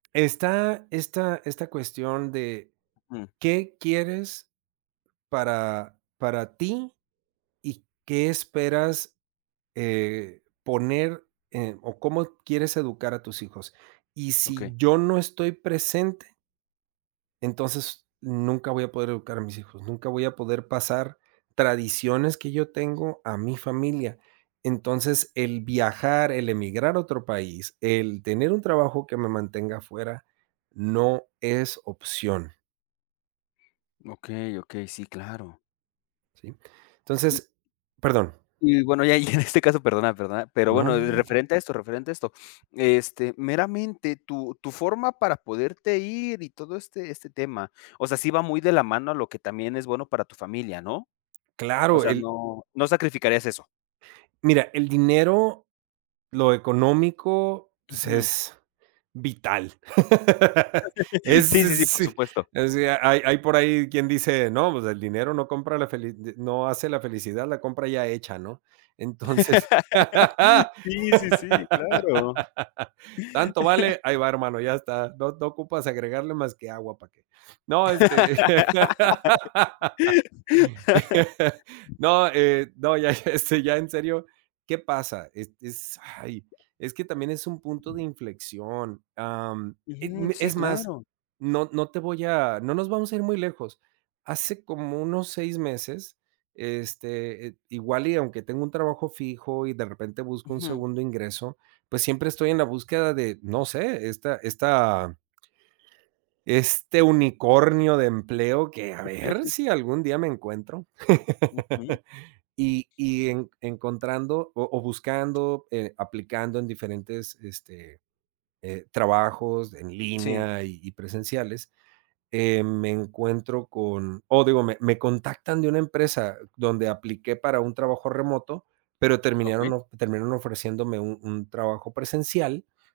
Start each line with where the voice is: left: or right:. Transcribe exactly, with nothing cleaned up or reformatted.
right: Está, esta esta cuestión de ¿qué quieres para para ti y qué esperas eh, poner eh o cómo quieres educar a tus hijos? Y si
left: Okey.
right: yo no estoy presente entonces nunca voy a poder educar a mis hijos, nunca voy a poder pasar tradiciones que yo tengo a mi familia. Entonces, el viajar, el emigrar a otro país, el tener un trabajo que me mantenga fuera no es opción.
left: Okey, okey, sí, claro.
right: ¿Sí?
left: Y
right: Entonces perdón.
left: Y bueno, ya y en este caso, perdona, perdona, pero
right: No,
left: bueno,
right: no [unintelligible]
left: referente a esto referente a esto, este, meramente tu tu forma para poderte ir y todo este este tema, o sea, sí va muy de la mano a lo que también es bueno para tu familia, ¿no? O
right: Claro,
left: sea,
right: el
left: no, no sacrificarías eso.
right: mira, el dinero, lo económico, pues
left: Ujú.
right: es vital. Es
left: Sí, sí, sí,
right: es,
left: por supuesto.
right: o sea, hay hay por ahí quien dice, no, pues el dinero no compra la feli no hace la felicidad la compra ya hecha, ¿no? Entonces,
left: Sí, sí, sí, claro.
right: ¿tanto vale? Ahí va, hermano, ya está, no no ocupas agregarle más que agua para que No, este, no, eh no, ya, este, ya en serio, ¿qué pasa? Es es ay, es que también es un punto de inflexión. Am, eh,
left: Ujú, sí,
right: es más,
left: claro.
right: no no te voy a no nos vamos a ir muy lejos. Hace como unos seis meses, este igual y aunque tengo un trabajo fijo y de repente busco un
left: Ujú.
right: segundo ingreso, pues siempre estoy en la búsqueda de, no sé, esta esta este unicornio de empleo que, a ver si algún día me encuentro,
left: Ujú.
right: y y enc encontrando o o buscando, eh, aplicando en diferentes, este, eh trabajos en
left: Sí.
right: línea y y presenciales, eh, me encuentro con o digo, me me contactan de una empresa donde apliqué para un trabajo remoto, pero
left: Okey.
right: terminaron, of terminaron ofreciéndome un un trabajo presencial